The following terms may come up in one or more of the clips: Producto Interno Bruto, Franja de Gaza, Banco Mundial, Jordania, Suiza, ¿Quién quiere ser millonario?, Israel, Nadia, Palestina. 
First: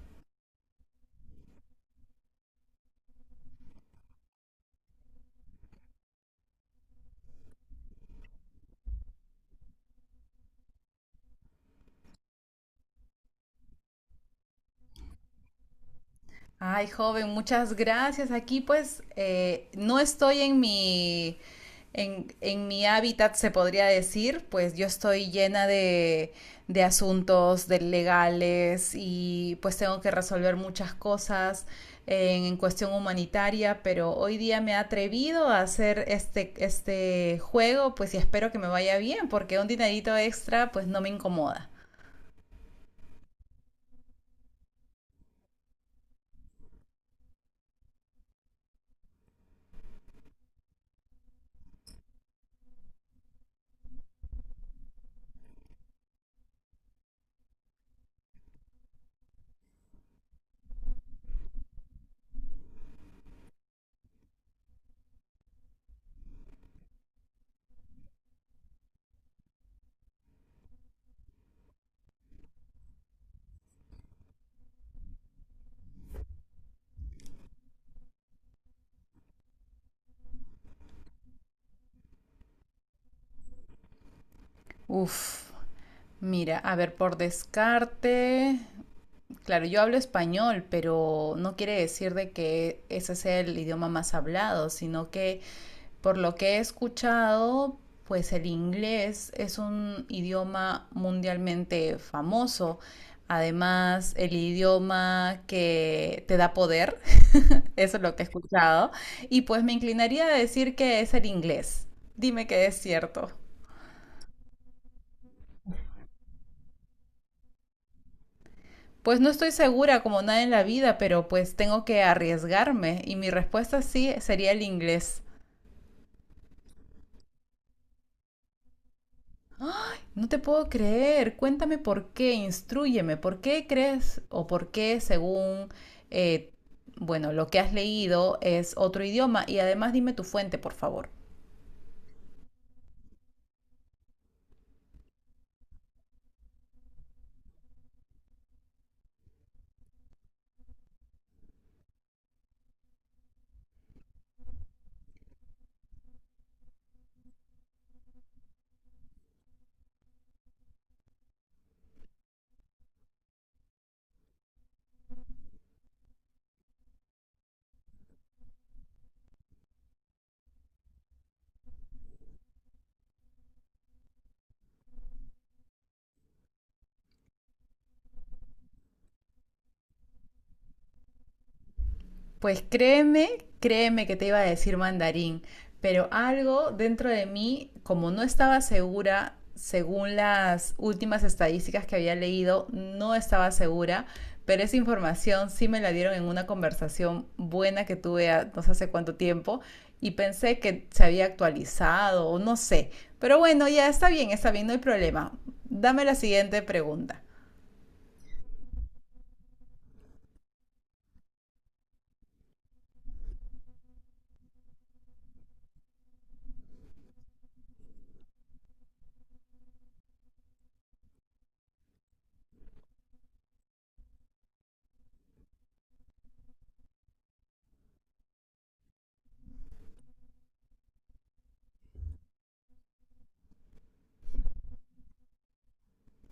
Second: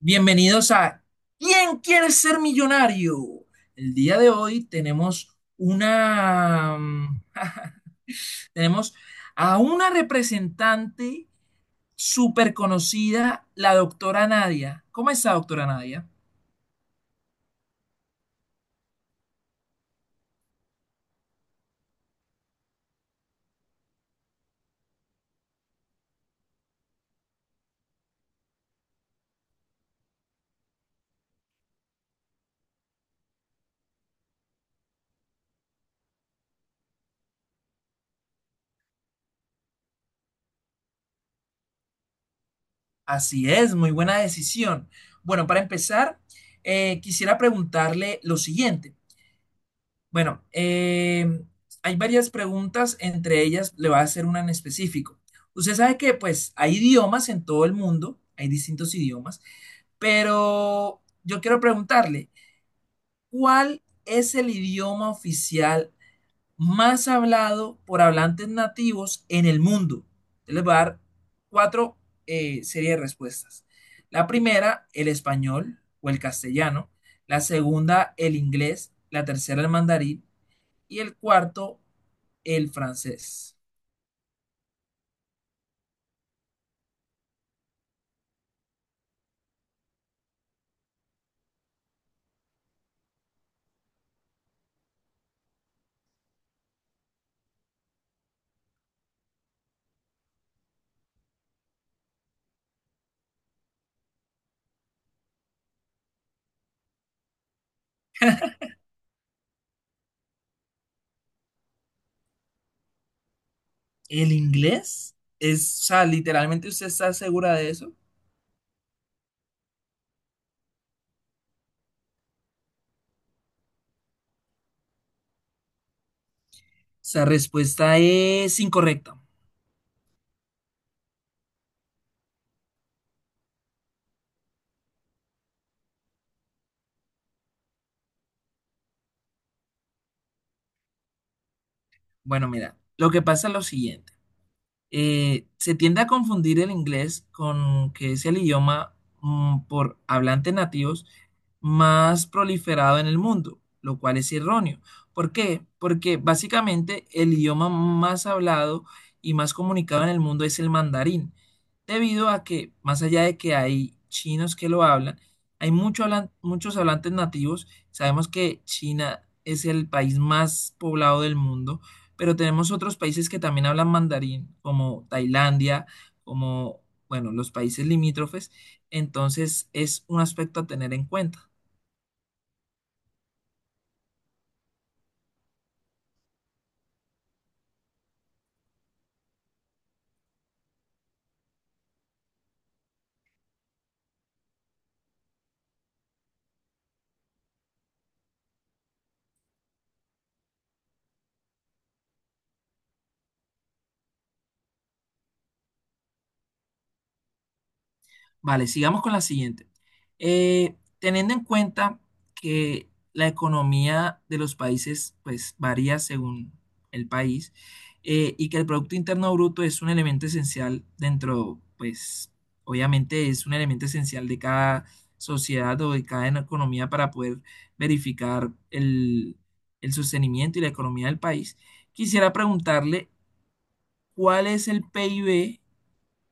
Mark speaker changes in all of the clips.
Speaker 1: Bienvenidos a ¿Quién quiere ser millonario? El día de hoy tenemos una tenemos a una representante súper conocida, la doctora Nadia. ¿Cómo está, doctora Nadia?
Speaker 2: Ay, joven, muchas gracias. Aquí pues no estoy en mi, en mi hábitat, se podría decir, pues yo estoy llena de asuntos de legales y pues tengo que resolver muchas cosas en cuestión humanitaria, pero hoy día me he atrevido a hacer este juego, pues y espero que me vaya bien, porque un dinerito extra pues no me incomoda.
Speaker 1: Así es, muy buena decisión. Bueno, para empezar, quisiera preguntarle lo siguiente. Bueno, hay varias preguntas, entre ellas le voy a hacer una en específico. Usted sabe que pues hay idiomas en todo el mundo, hay distintos idiomas, pero yo quiero preguntarle, ¿cuál es el idioma oficial más hablado por hablantes nativos en el mundo? Yo les voy a dar cuatro series de respuestas. La primera, el español o el castellano. La segunda, el inglés. La tercera, el mandarín y el cuarto, el francés.
Speaker 2: Uf, mira, a ver, por descarte, claro, yo hablo español, pero no quiere decir de que ese sea el idioma más hablado, sino que por lo que he escuchado, pues el inglés es un idioma mundialmente famoso. Además, el idioma que te da poder, eso es lo que he escuchado. Y pues me inclinaría a decir que es el inglés. Dime que es cierto.
Speaker 1: ¿El inglés? Es, o sea, literalmente usted está segura de eso. O
Speaker 2: Pues no estoy segura como nada en la vida, pero pues tengo que arriesgarme y mi respuesta sí sería el inglés.
Speaker 1: sea, respuesta es incorrecta.
Speaker 2: No te puedo creer, cuéntame por qué. Instrúyeme por qué crees o por qué según, eh, bueno, lo que has leído es otro idioma y además dime tu fuente, por favor.
Speaker 1: Bueno, mira, lo que pasa es lo siguiente. Se tiende a confundir el inglés con que es el idioma por hablantes nativos más proliferado en el mundo, lo cual es erróneo. ¿Por qué? Porque básicamente el idioma más hablado y más comunicado en el mundo es el mandarín, debido a que, más allá de que hay chinos que lo hablan, hay mucho muchos hablantes nativos. Sabemos que China es el país más poblado del mundo, pero tenemos otros países que también hablan mandarín, como Tailandia, como, bueno, los países limítrofes, entonces es un aspecto a tener en cuenta.
Speaker 2: Pues créeme, créeme que te iba a decir mandarín, pero algo dentro de mí, como no estaba segura, según las últimas estadísticas que había leído, no estaba segura, pero esa información sí me la dieron en una conversación buena que tuve no sé hace cuánto tiempo y pensé que se había actualizado o no sé. Pero bueno, ya está bien, no hay problema. Dame la siguiente pregunta.
Speaker 1: Vale, sigamos con la siguiente. Teniendo en cuenta que la economía de los países pues varía según el país y que el Producto Interno Bruto es un elemento esencial dentro, pues obviamente es un elemento esencial de cada sociedad o de cada economía para poder verificar el sostenimiento y la economía del país, quisiera preguntarle cuál es el PIB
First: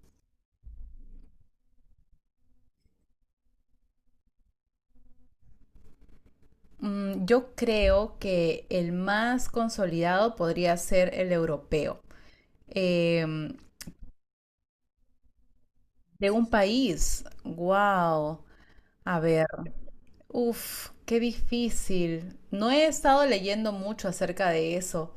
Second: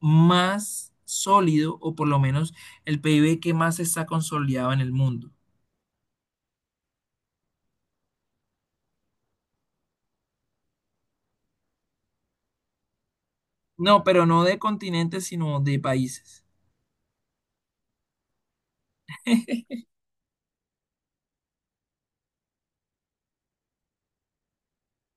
Speaker 1: más sólido o por lo menos el PIB que más está consolidado en el mundo.
Speaker 2: Mm, yo creo que el más consolidado podría ser el europeo. Em,
Speaker 1: No, pero no de continentes, sino de
Speaker 2: de
Speaker 1: países.
Speaker 2: un país. Wow. A ver. Uf, qué difícil. No he estado leyendo mucho acerca de eso.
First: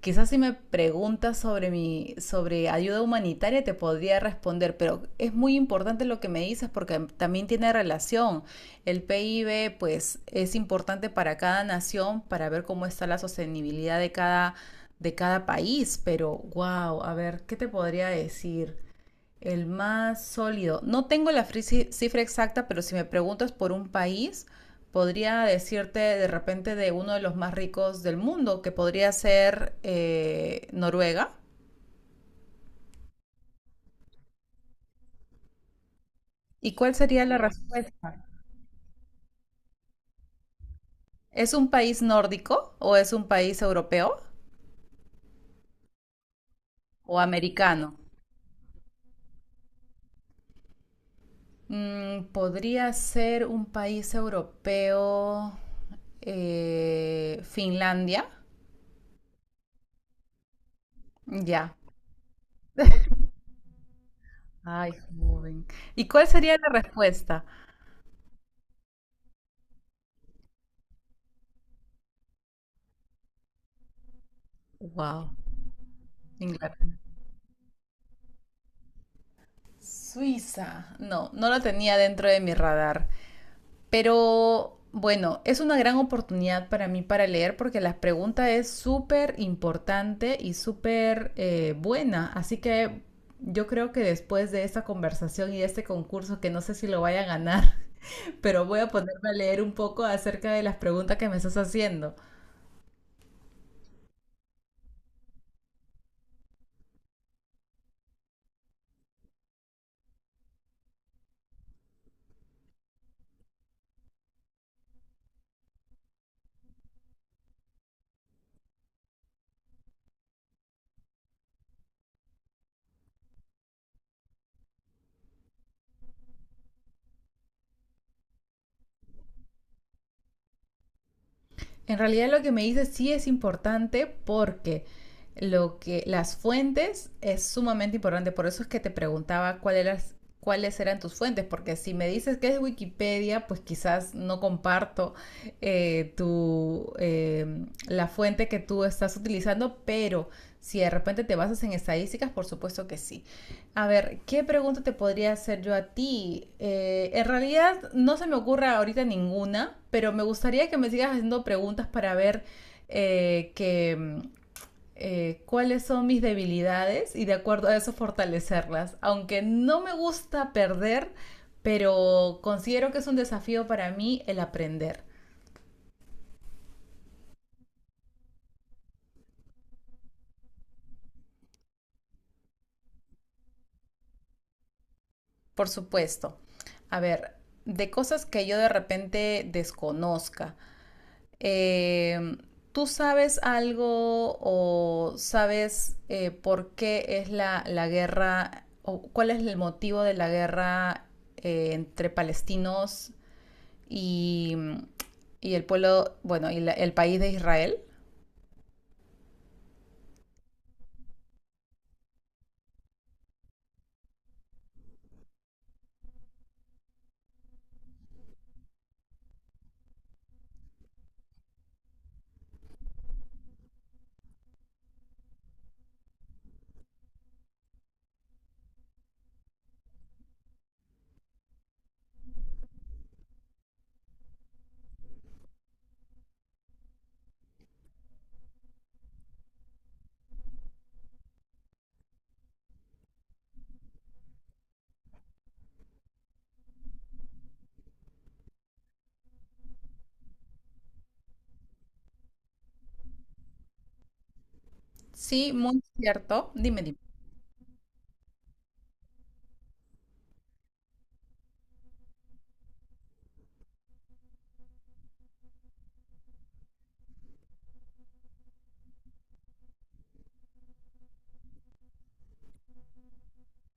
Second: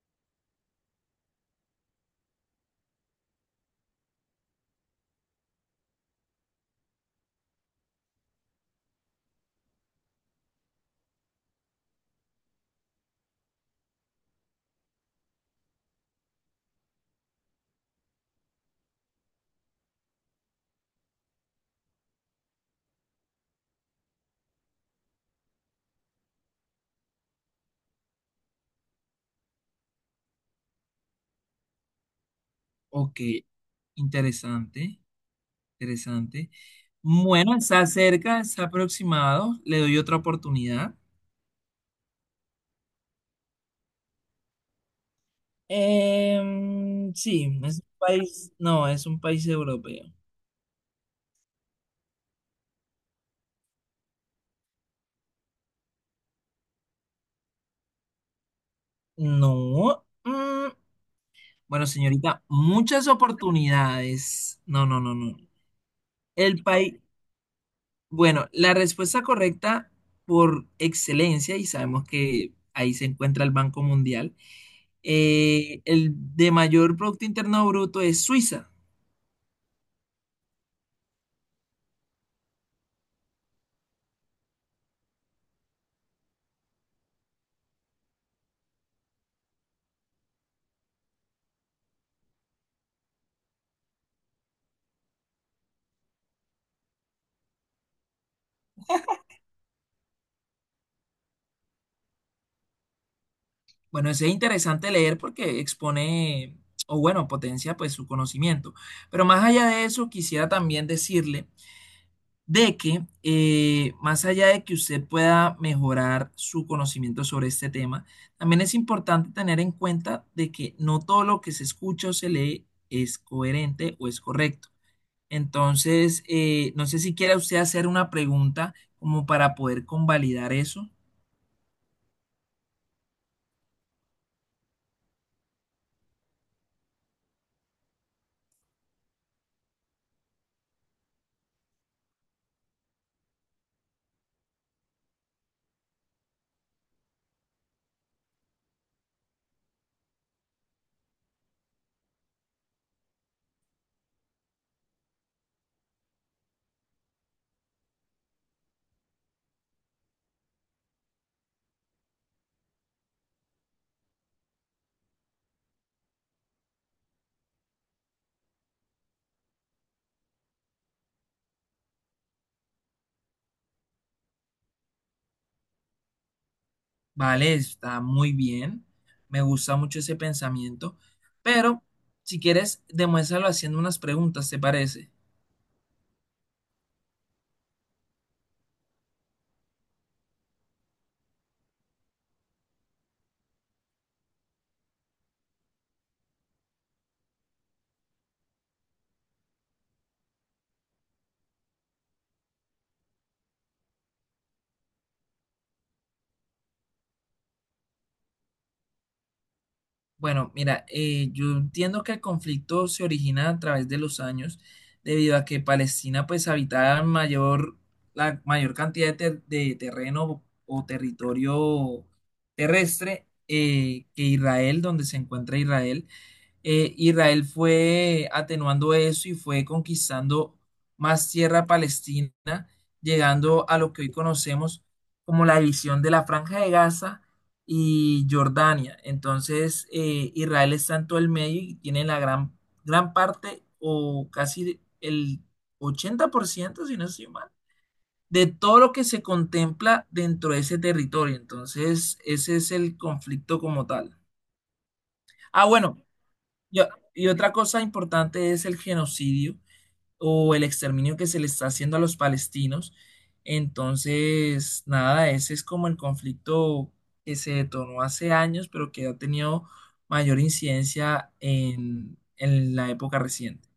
Speaker 2: Quizás si me preguntas sobre mi, sobre ayuda humanitaria te podría responder, pero es muy importante lo que me dices porque también tiene relación. El PIB, pues, es importante para cada nación para ver cómo está la sostenibilidad de cada país, pero wow, a ver, ¿qué te podría decir? El más sólido. No tengo la cifra exacta, pero si me preguntas por un país, podría decirte de repente de uno de los más ricos del mundo, que podría ser Noruega.
Speaker 1: Ok, interesante, interesante.
Speaker 2: ¿Y cuál sería la
Speaker 1: Bueno, está
Speaker 2: respuesta?
Speaker 1: cerca, está aproximado. Le doy otra oportunidad.
Speaker 2: ¿Es un país nórdico o es un país europeo o
Speaker 1: Sí, es un
Speaker 2: americano?
Speaker 1: país, no, es un país europeo.
Speaker 2: Mm, podría ser un país europeo, Finlandia.
Speaker 1: No.
Speaker 2: Ya.
Speaker 1: Bueno, señorita, muchas oportunidades. No,
Speaker 2: Ay,
Speaker 1: no, no, no.
Speaker 2: joven. ¿Y cuál sería
Speaker 1: El
Speaker 2: la
Speaker 1: país,
Speaker 2: respuesta?
Speaker 1: bueno, la respuesta correcta por excelencia, y sabemos que ahí se encuentra el Banco Mundial,
Speaker 2: Wow.
Speaker 1: el de
Speaker 2: Inglaterra.
Speaker 1: mayor Producto Interno Bruto es Suiza.
Speaker 2: Suiza. No, no lo tenía dentro de mi radar. Pero bueno, es una gran oportunidad para mí para leer porque la pregunta es súper importante y súper buena. Así que yo creo que después de esta conversación y de este concurso, que no sé si lo vaya a ganar, pero voy a ponerme a leer un poco acerca de las preguntas que me estás haciendo.
Speaker 1: Bueno, eso es interesante leer porque expone, o bueno, potencia pues su conocimiento. Pero más allá de eso, quisiera también decirle de que más allá de que usted pueda mejorar su conocimiento sobre este tema, también es importante tener en cuenta de que no todo lo que se escucha o se lee es coherente o es correcto. Entonces, no sé si quiera usted hacer una pregunta como para poder convalidar eso.
Speaker 2: En realidad lo que me dices sí es importante porque lo que las fuentes es sumamente importante, por eso es que te preguntaba cuál eras, cuáles eran tus fuentes, porque si me dices que es Wikipedia, pues quizás no comparto la fuente que tú estás utilizando, pero si de repente te basas en estadísticas, por supuesto que sí. A ver, ¿qué pregunta te podría hacer yo a ti? En realidad no se me ocurre ahorita ninguna, pero me gustaría que me sigas haciendo preguntas para ver eh, que, mm, cuáles son mis debilidades y de acuerdo a eso fortalecerlas. Aunque no me gusta perder, pero considero que es un desafío para mí el aprender.
Speaker 1: Vale, está muy bien. Me gusta mucho ese pensamiento. Pero, si quieres, demuéstralo haciendo unas preguntas, ¿te parece?
Speaker 2: Por supuesto. A ver, de cosas que yo de repente desconozca. Eh, ¿Tú sabes algo o sabes por qué es la guerra o cuál es el motivo de la guerra entre palestinos y, y el pueblo, bueno, el país de Israel?
Speaker 1: Bueno, mira, yo entiendo que el conflicto se origina a través de los años, debido a que Palestina pues habitaba mayor, la mayor cantidad de, de terreno o territorio terrestre que Israel, donde se encuentra Israel. Israel fue atenuando eso y fue conquistando más tierra palestina, llegando a lo que hoy conocemos como la división de la Franja de Gaza y Jordania. Entonces, Israel está en todo el medio y tiene la gran, gran parte o casi el 80% si no estoy mal, de todo lo que se contempla dentro de ese territorio. Entonces, ese es el conflicto como tal.
Speaker 2: Sí,
Speaker 1: Ah,
Speaker 2: muy
Speaker 1: bueno,
Speaker 2: cierto. Dime,
Speaker 1: yo-
Speaker 2: dime.
Speaker 1: y otra cosa importante es el genocidio o el exterminio que se le está haciendo a los palestinos. Entonces, nada, ese es como el conflicto que se detonó hace años, pero que ha tenido mayor incidencia en la época reciente.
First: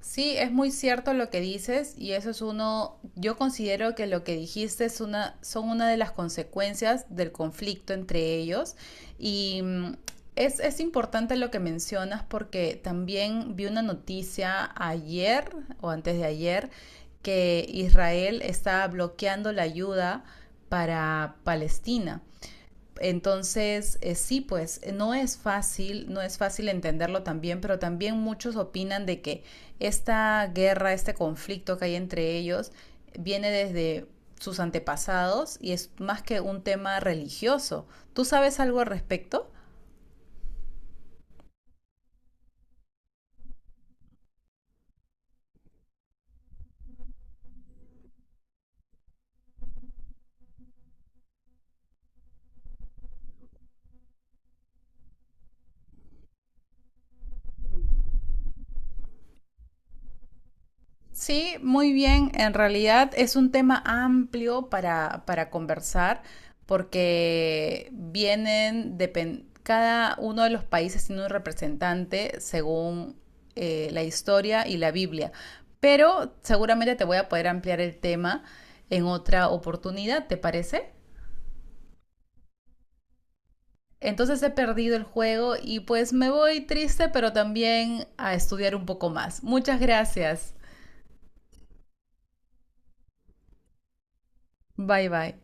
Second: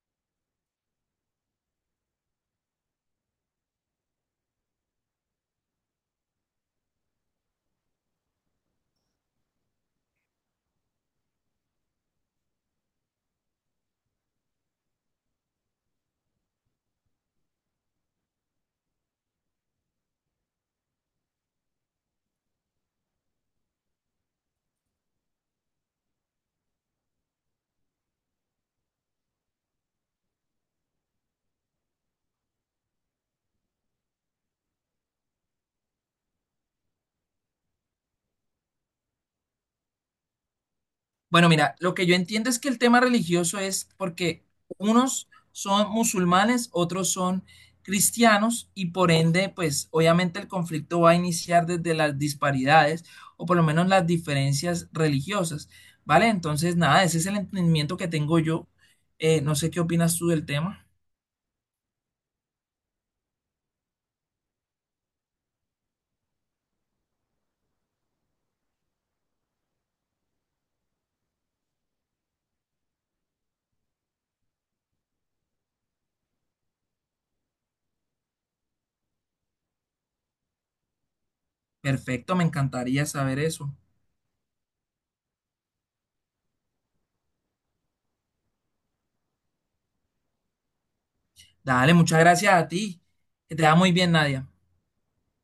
Speaker 2: Sí, es muy cierto lo que dices y eso es uno, yo considero que lo que dijiste es una, son una de las consecuencias del conflicto entre ellos y es importante lo que mencionas porque también vi una noticia ayer o antes de ayer que Israel está bloqueando la ayuda para Palestina. Entonces, sí, pues no es fácil, no es fácil entenderlo también, pero también muchos opinan de que esta guerra, este conflicto que hay entre ellos, viene desde sus antepasados y es más que un tema religioso. ¿Tú sabes algo al respecto?
Speaker 1: Bueno, mira, lo que yo entiendo es que el tema religioso es porque unos son musulmanes, otros son cristianos y por ende, pues obviamente el conflicto va a iniciar desde las disparidades o por lo menos las diferencias religiosas, ¿vale? Entonces, nada, ese es el entendimiento que tengo yo. No sé qué opinas tú del tema.
Speaker 2: Sí, muy bien. En realidad es un tema amplio para conversar porque vienen, cada uno de los países tiene un representante según la historia y la Biblia. Pero seguramente te voy a poder ampliar el tema en otra oportunidad, ¿te parece?
Speaker 1: Perfecto, me encantaría saber eso.
Speaker 2: Entonces he perdido el juego y pues me voy triste, pero también a estudiar un poco más. Muchas gracias.
Speaker 1: Dale, muchas gracias a ti. Que te va muy bien, Nadia.
Speaker 2: Bye bye.